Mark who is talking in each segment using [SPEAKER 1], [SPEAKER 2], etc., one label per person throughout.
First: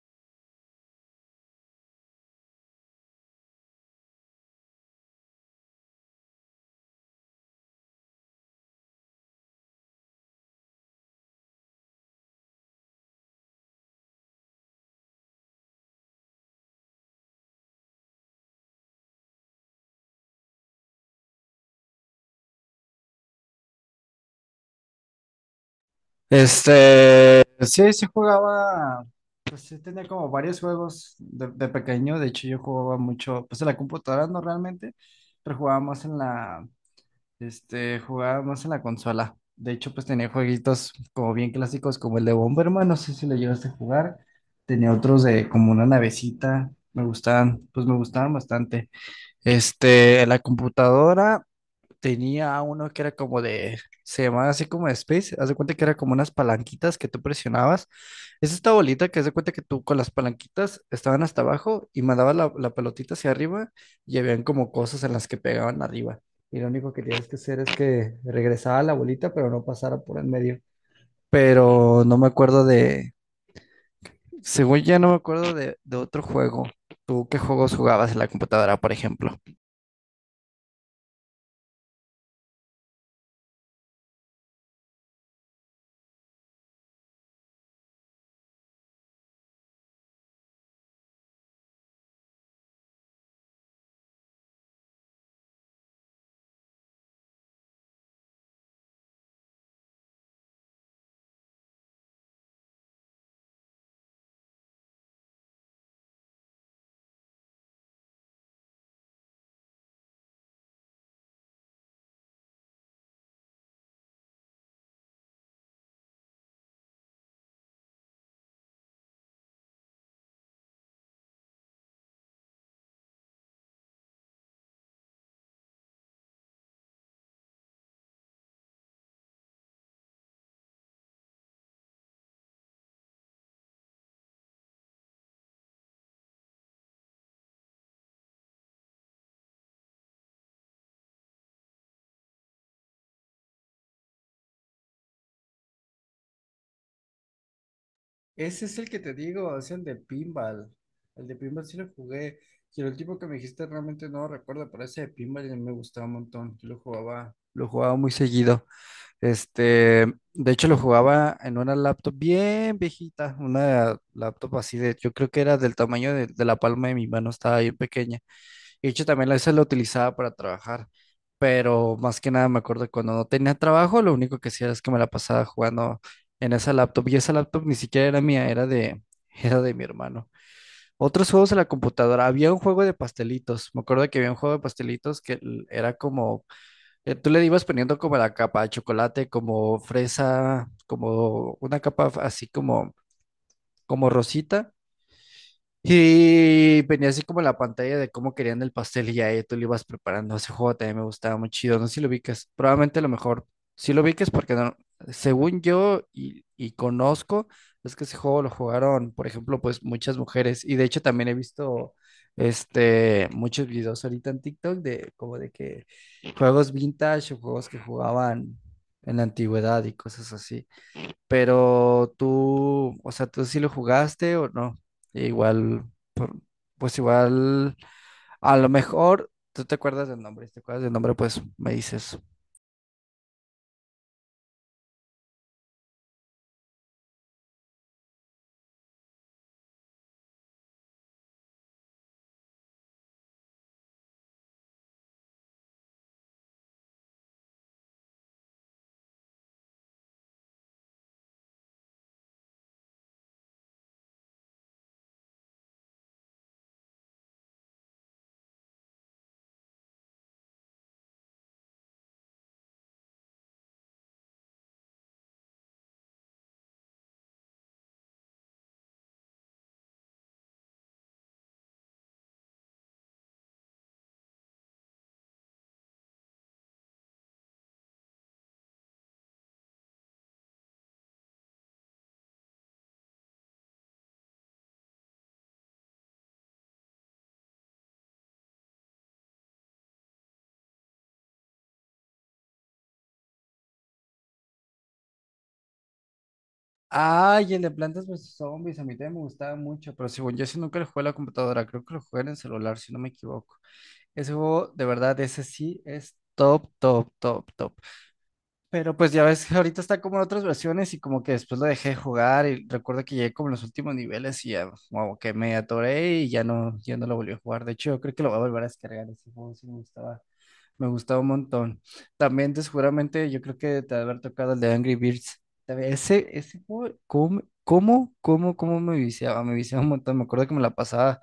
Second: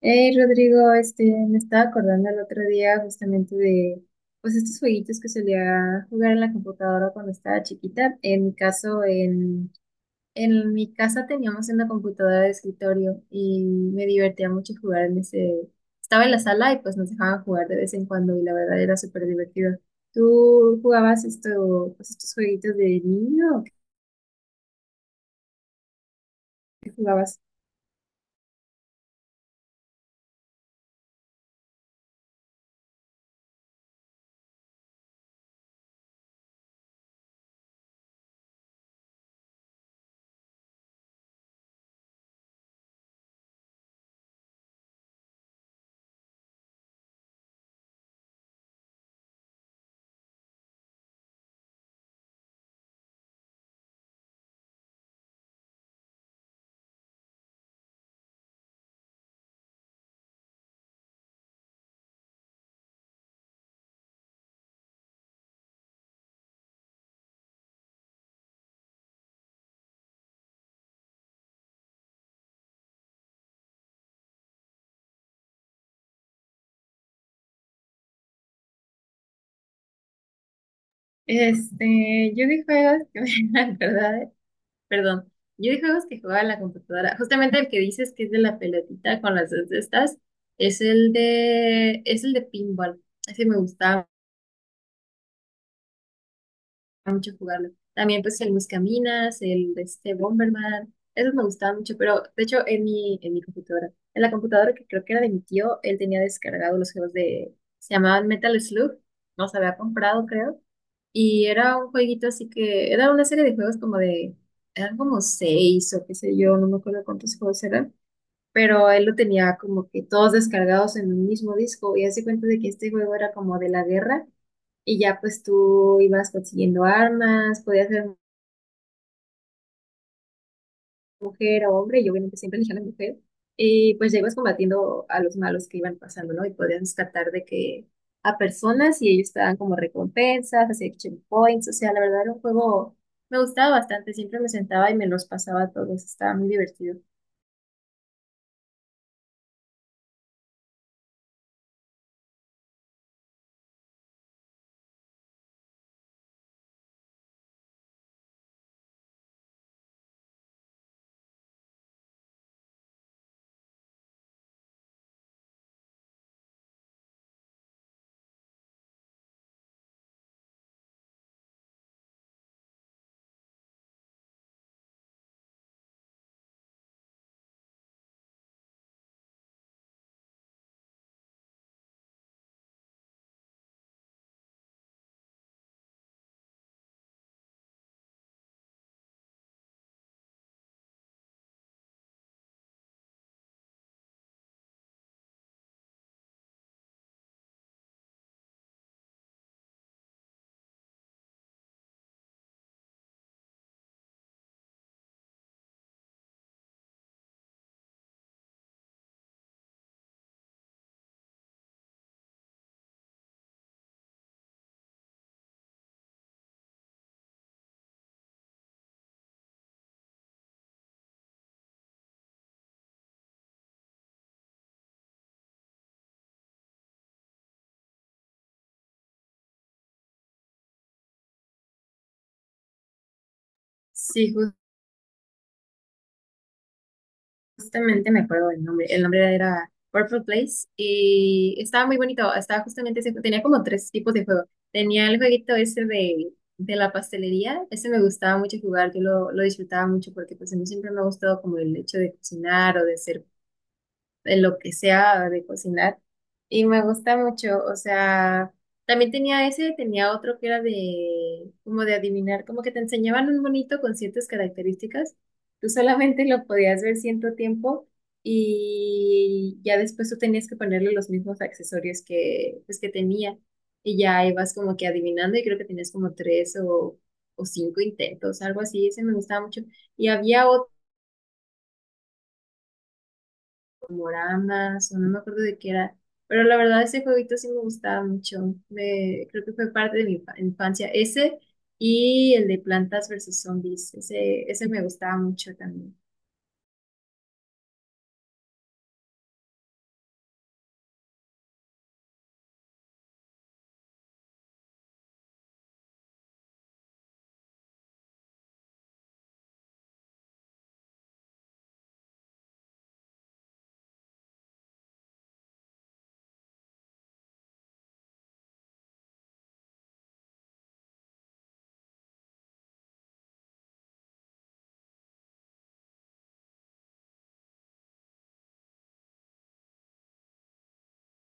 [SPEAKER 1] Hey Rodrigo, me estaba acordando el otro día justamente de pues estos jueguitos que solía jugar en la computadora cuando estaba chiquita. En mi caso, en mi casa teníamos una computadora de escritorio y me divertía mucho jugar en ese. Estaba en la sala y pues nos dejaban jugar de vez en cuando y la verdad era súper divertido. ¿Tú jugabas esto, pues estos jueguitos de niño o qué jugabas?
[SPEAKER 2] Sí, jugaba, pues sí tenía como varios juegos de pequeño, de hecho yo jugaba mucho, pues en la computadora no realmente, pero jugaba más jugaba más en la consola. De hecho, pues tenía jueguitos como bien clásicos como el de Bomberman, no sé si lo llegaste a jugar. Tenía otros de como una navecita, me gustaban, pues me gustaban bastante. En la computadora. Tenía uno que era como se llamaba así como de Space, haz de cuenta que era como unas palanquitas que tú presionabas. Es esta bolita que haz de cuenta que tú con las palanquitas estaban hasta abajo y mandabas la pelotita hacia arriba y habían como cosas en las que pegaban arriba. Y lo único que tienes que hacer es que regresaba la bolita, pero no pasara por en medio. Pero no me acuerdo de, según ya no me acuerdo de otro juego. ¿Tú qué juegos jugabas en la computadora, por ejemplo?
[SPEAKER 1] Yo de juegos que me acuerdo. Perdón, yo de juegos que jugaba en la computadora, justamente el que dices que es de la pelotita con las dos de estas, es el de pinball, ese me gustaba mucho jugarlo. También pues el Buscaminas, el de este Bomberman, esos me gustaban mucho, pero de hecho en mi computadora, en la computadora que creo que era de mi tío, él tenía descargado los juegos de, se llamaban Metal Slug, los había comprado creo. Y era un jueguito así que, era una serie de juegos como de, eran como seis o qué sé yo, no me acuerdo cuántos juegos eran, pero él lo tenía como que todos descargados en un mismo disco y hace cuenta de que este juego era como de la guerra y ya pues tú ibas consiguiendo armas, podías mujer a hombre y obviamente siempre elegían a la mujer. Y pues ya ibas combatiendo a los malos que iban pasando, ¿no? Y podías rescatar de que a personas y ellos te dan como recompensas, hacía action points, o sea, la verdad era un juego, me gustaba bastante, siempre me sentaba y me los pasaba a todos, estaba muy divertido.
[SPEAKER 2] Ese es el que te digo, es el de pinball. El de pinball sí lo jugué. Si el tipo que me dijiste realmente no lo recuerdo, pero ese de pinball ya me gustaba un montón. Yo lo jugaba muy seguido. Este, de hecho lo jugaba en una laptop bien viejita, una laptop así de, yo creo que era del tamaño de la palma de mi mano, estaba bien pequeña. Y de hecho, también a veces lo utilizaba para trabajar, pero más que nada me acuerdo que cuando no tenía trabajo, lo único que hacía es que me la pasaba jugando en esa laptop y esa laptop ni siquiera era mía, era de, era de mi hermano. Otros juegos en la computadora, había un juego de pastelitos, me acuerdo que había un juego de pastelitos era como, tú le ibas poniendo como la capa de chocolate, como fresa, como una capa así como, como rosita. Y venía así como la pantalla de cómo querían el pastel y ya ahí tú lo ibas preparando. Ese juego también me gustaba muy chido. No sé si lo ubiques. Probablemente a lo mejor. Si lo ubiques porque según yo y conozco, es que ese juego lo jugaron, por ejemplo, pues muchas mujeres. Y de hecho también he visto muchos videos ahorita en TikTok de como de que juegos vintage o juegos que jugaban en la antigüedad y cosas así. Pero tú, o sea, ¿tú sí lo jugaste o no? Igual pues igual, a lo mejor tú te acuerdas del nombre, si te acuerdas del nombre, pues me dices.
[SPEAKER 1] Sí, justamente me acuerdo del nombre. El nombre era Purple Place y estaba muy bonito. Estaba justamente ese, tenía como tres tipos de juego. Tenía el jueguito ese de la pastelería. Ese me gustaba mucho jugar. Yo lo disfrutaba mucho porque pues a mí siempre me ha gustado como el hecho de cocinar o de hacer en lo que sea de cocinar. Y me gusta mucho, o sea, también tenía ese, tenía otro que era de, como de adivinar, como que te enseñaban un bonito con ciertas características. Tú solamente lo podías ver cierto tiempo y ya después tú tenías que ponerle los mismos accesorios que, pues, que tenía. Y ya ibas como que adivinando y creo que tenías como tres o cinco intentos, algo así. Ese me gustaba mucho. Y había programas, o no me acuerdo de qué era. Pero la verdad, ese jueguito sí me gustaba mucho. Me, creo que fue parte de mi infancia. Ese y el de Plantas versus Zombies. Ese me gustaba mucho también.
[SPEAKER 2] Ay, el de Plantas versus Zombies, a mí también me gustaba mucho, pero según yo sí nunca lo jugué en la computadora, creo que lo jugué en el celular, si no me equivoco. Ese juego, de verdad, ese sí es top, top, top, top. Pero pues ya ves que ahorita está como en otras versiones y como que después lo dejé de jugar y recuerdo que llegué como en los últimos niveles y ya como que me atoré y ya no, ya no lo volví a jugar. De hecho, yo creo que lo voy a volver a descargar ese juego, sí me gustaba. Me gustaba un montón. También, seguramente, yo creo que te ha de haber tocado el de Angry Birds. También, ese juego, ¿cómo me viciaba? Me viciaba un montón. Me acuerdo que me la pasaba.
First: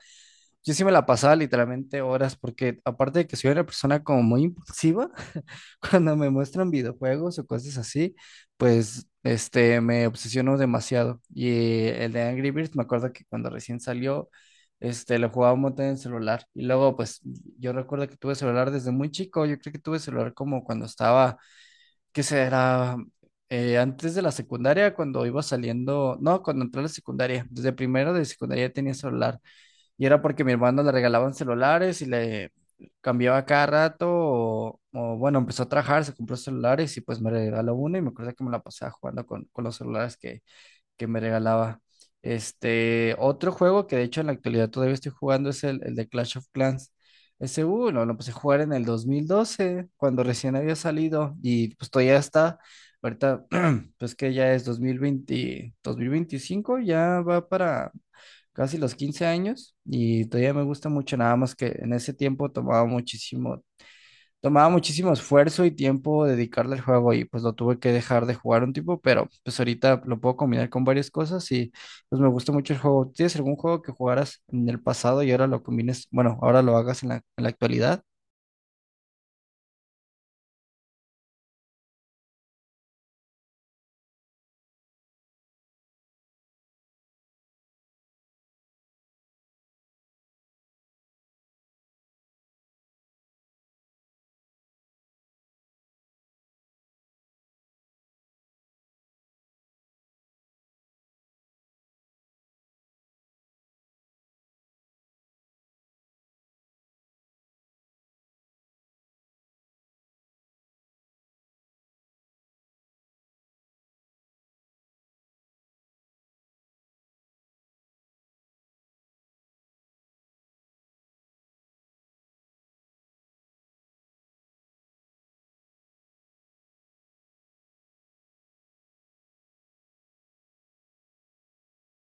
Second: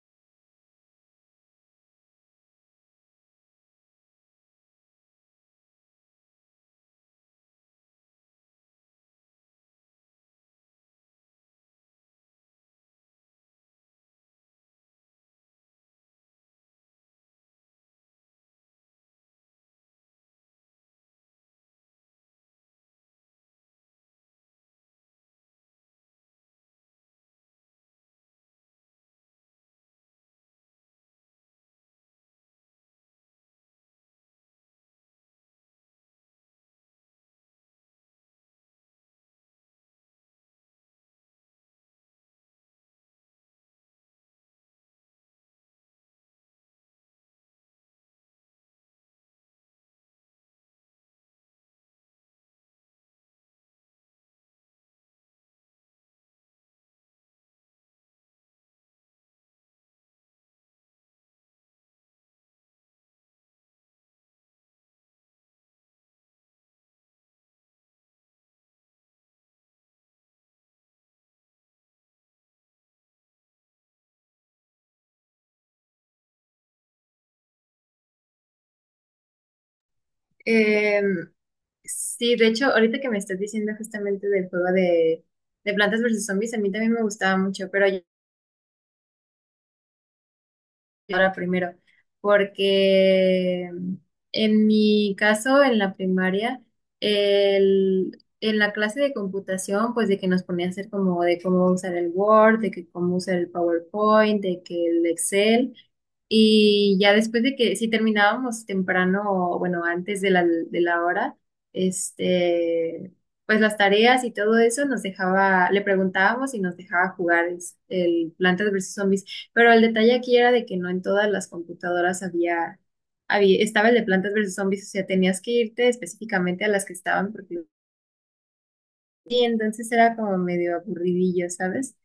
[SPEAKER 2] Yo sí me la pasaba literalmente horas, porque aparte de que soy una persona como muy impulsiva, cuando me muestran videojuegos o cosas así, pues me obsesiono demasiado. Y el de Angry Birds, me acuerdo que cuando recién salió, lo jugaba un montón en celular. Y luego, pues, yo recuerdo que tuve celular desde muy chico. Yo creo que tuve celular como cuando estaba, ¿qué será? Antes de la secundaria, cuando iba saliendo, no, cuando entré a la secundaria, desde primero de secundaria tenía celular. Y era porque mi hermano le regalaban celulares y le cambiaba cada rato. Bueno, empezó a trabajar, se compró celulares y pues me regaló uno. Y me acuerdo que me la pasaba jugando con los celulares que me regalaba. Otro juego que de hecho en la actualidad todavía estoy jugando es el de Clash of Clans. Ese, lo empecé a jugar en el 2012 cuando recién había salido, y pues todavía está, ahorita, pues que ya es 2020, 2025, ya va para casi los 15 años, y todavía me gusta mucho, nada más que en ese tiempo tomaba muchísimo tomaba muchísimo esfuerzo y tiempo dedicarle al juego y pues lo tuve que dejar de jugar un tiempo, pero pues ahorita lo puedo combinar con varias cosas y pues me gusta mucho el juego. ¿Tienes algún juego que jugaras en el pasado y ahora lo combines, bueno, ahora lo hagas en en la actualidad?
[SPEAKER 1] Em, sí, de hecho, ahorita que me estás diciendo justamente del juego de Plantas versus Zombies, a mí también me gustaba mucho, pero ahora primero, porque en mi caso, en la primaria, en la clase de computación, pues de que nos ponía a hacer como de cómo usar el Word, de que cómo usar el PowerPoint, de que el Excel, y ya después de que si terminábamos temprano, o bueno, antes de la hora, este, pues las tareas y todo eso nos dejaba, le preguntábamos y nos dejaba jugar el Plantas vs. Zombies, pero el detalle aquí era de que no en todas las computadoras había estaba el de Plantas versus Zombies, o sea, tenías que irte específicamente a las que estaban porque, y entonces era como medio aburridillo, ¿sabes?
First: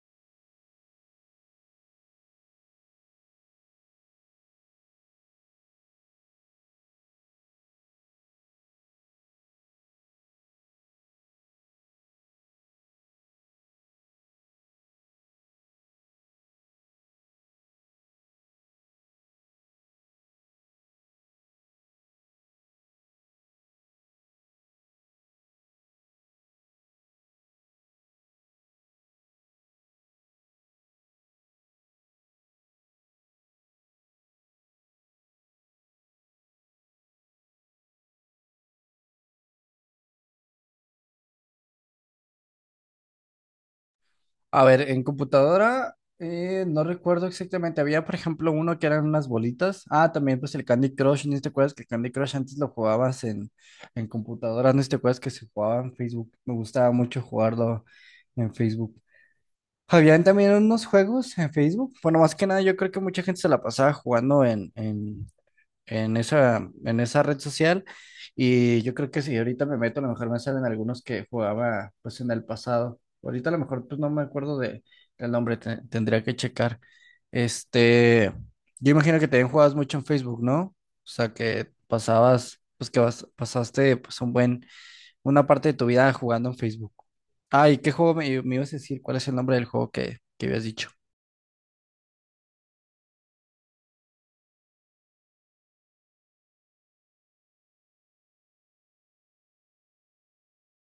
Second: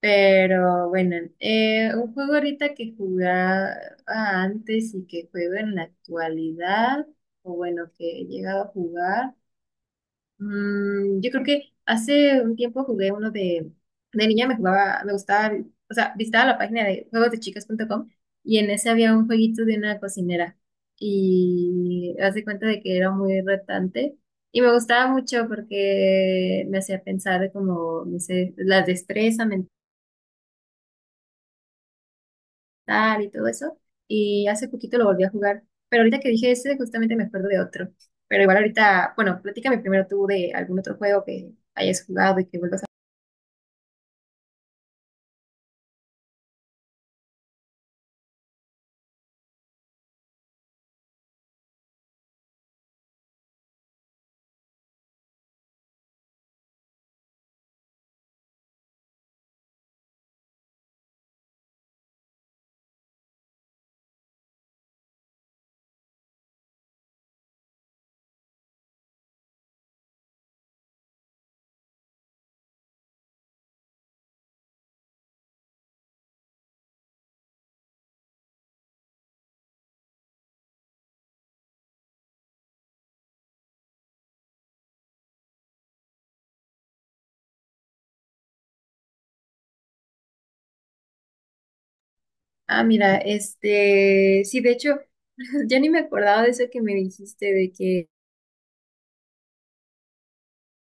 [SPEAKER 1] Pero bueno, un juego ahorita que jugaba antes y que juego en la actualidad, o bueno, que he llegado a jugar. Yo creo que hace un tiempo jugué uno de niña, me jugaba, me gustaba, o sea, visitaba la página de juegosdechicas.com y en ese había un jueguito de una cocinera y hace cuenta de que era muy retante y me gustaba mucho porque me hacía pensar de como, no sé, la destreza mental y todo eso, y hace poquito lo volví a jugar, pero ahorita que dije ese justamente me acuerdo de otro, pero igual ahorita, bueno, platícame primero tú de algún otro juego que hayas jugado y que vuelvas.
[SPEAKER 2] A ver, en computadora no recuerdo exactamente. Había, por ejemplo, uno que eran unas bolitas. Ah, también pues el Candy Crush. ¿No te acuerdas que el Candy Crush antes lo jugabas en computadora? ¿No te acuerdas que se jugaba en Facebook? Me gustaba mucho jugarlo en Facebook. Habían también unos juegos en Facebook. Bueno, más que nada, yo creo que mucha gente se la pasaba jugando en en esa red social. Y yo creo que si ahorita me meto, a lo mejor me salen algunos que jugaba pues en el pasado. Ahorita a lo mejor pues no me acuerdo de, del nombre, tendría que checar. Este, yo imagino que también jugabas mucho en Facebook, ¿no? O sea, que pasabas, pues que vas, pasaste pues un buen una parte de tu vida jugando en Facebook. Ay, ¿qué juego me ibas a decir? ¿Cuál es el nombre del juego que habías dicho?
[SPEAKER 1] Ah, mira, sí, de hecho, ya ni me acordaba de eso que me dijiste, de que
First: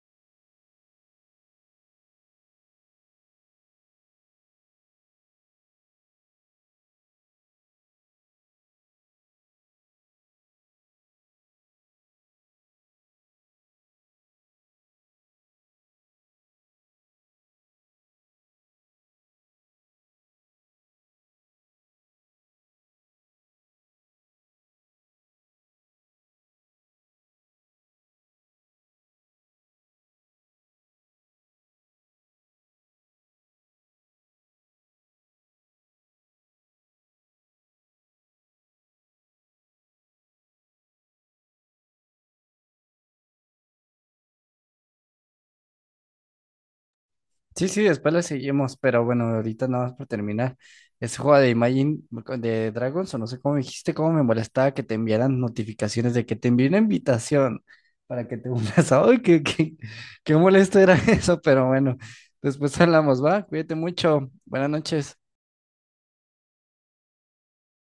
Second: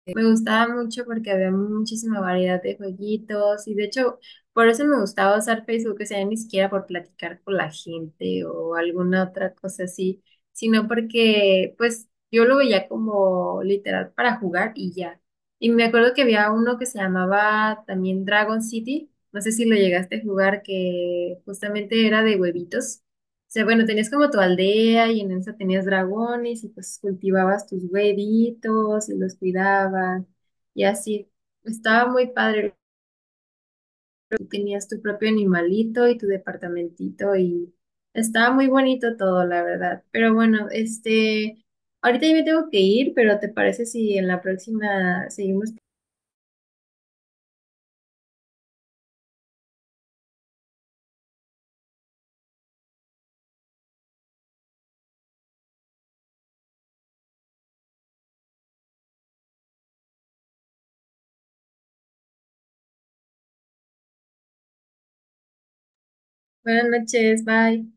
[SPEAKER 1] me gustaba mucho porque había muchísima variedad de jueguitos y de hecho, por eso me gustaba usar Facebook, o sea, ni siquiera por platicar con la gente o alguna otra cosa así, sino porque, pues, yo lo veía como literal para jugar y ya. Y me acuerdo que había uno que se llamaba también Dragon City, no sé si lo llegaste a jugar, que justamente era de huevitos. O sea, bueno, tenías como tu aldea y en esa tenías dragones y pues cultivabas tus huevitos y los cuidabas y así. Estaba muy padre. Tú tenías tu propio animalito y tu departamentito y estaba muy bonito todo, la verdad. Pero bueno, ahorita yo me tengo que ir, pero ¿te parece si en la próxima seguimos?
[SPEAKER 2] Sí, sí, después le seguimos, pero bueno, ahorita nada más para terminar. Ese juego de Imagine de Dragons, o no sé cómo me dijiste, cómo me molestaba que te enviaran notificaciones de que te envié una invitación para que te unas. Ay, qué molesto era eso, pero bueno, después hablamos, ¿va? Cuídate mucho. Buenas noches.
[SPEAKER 1] Buenas noches, bye.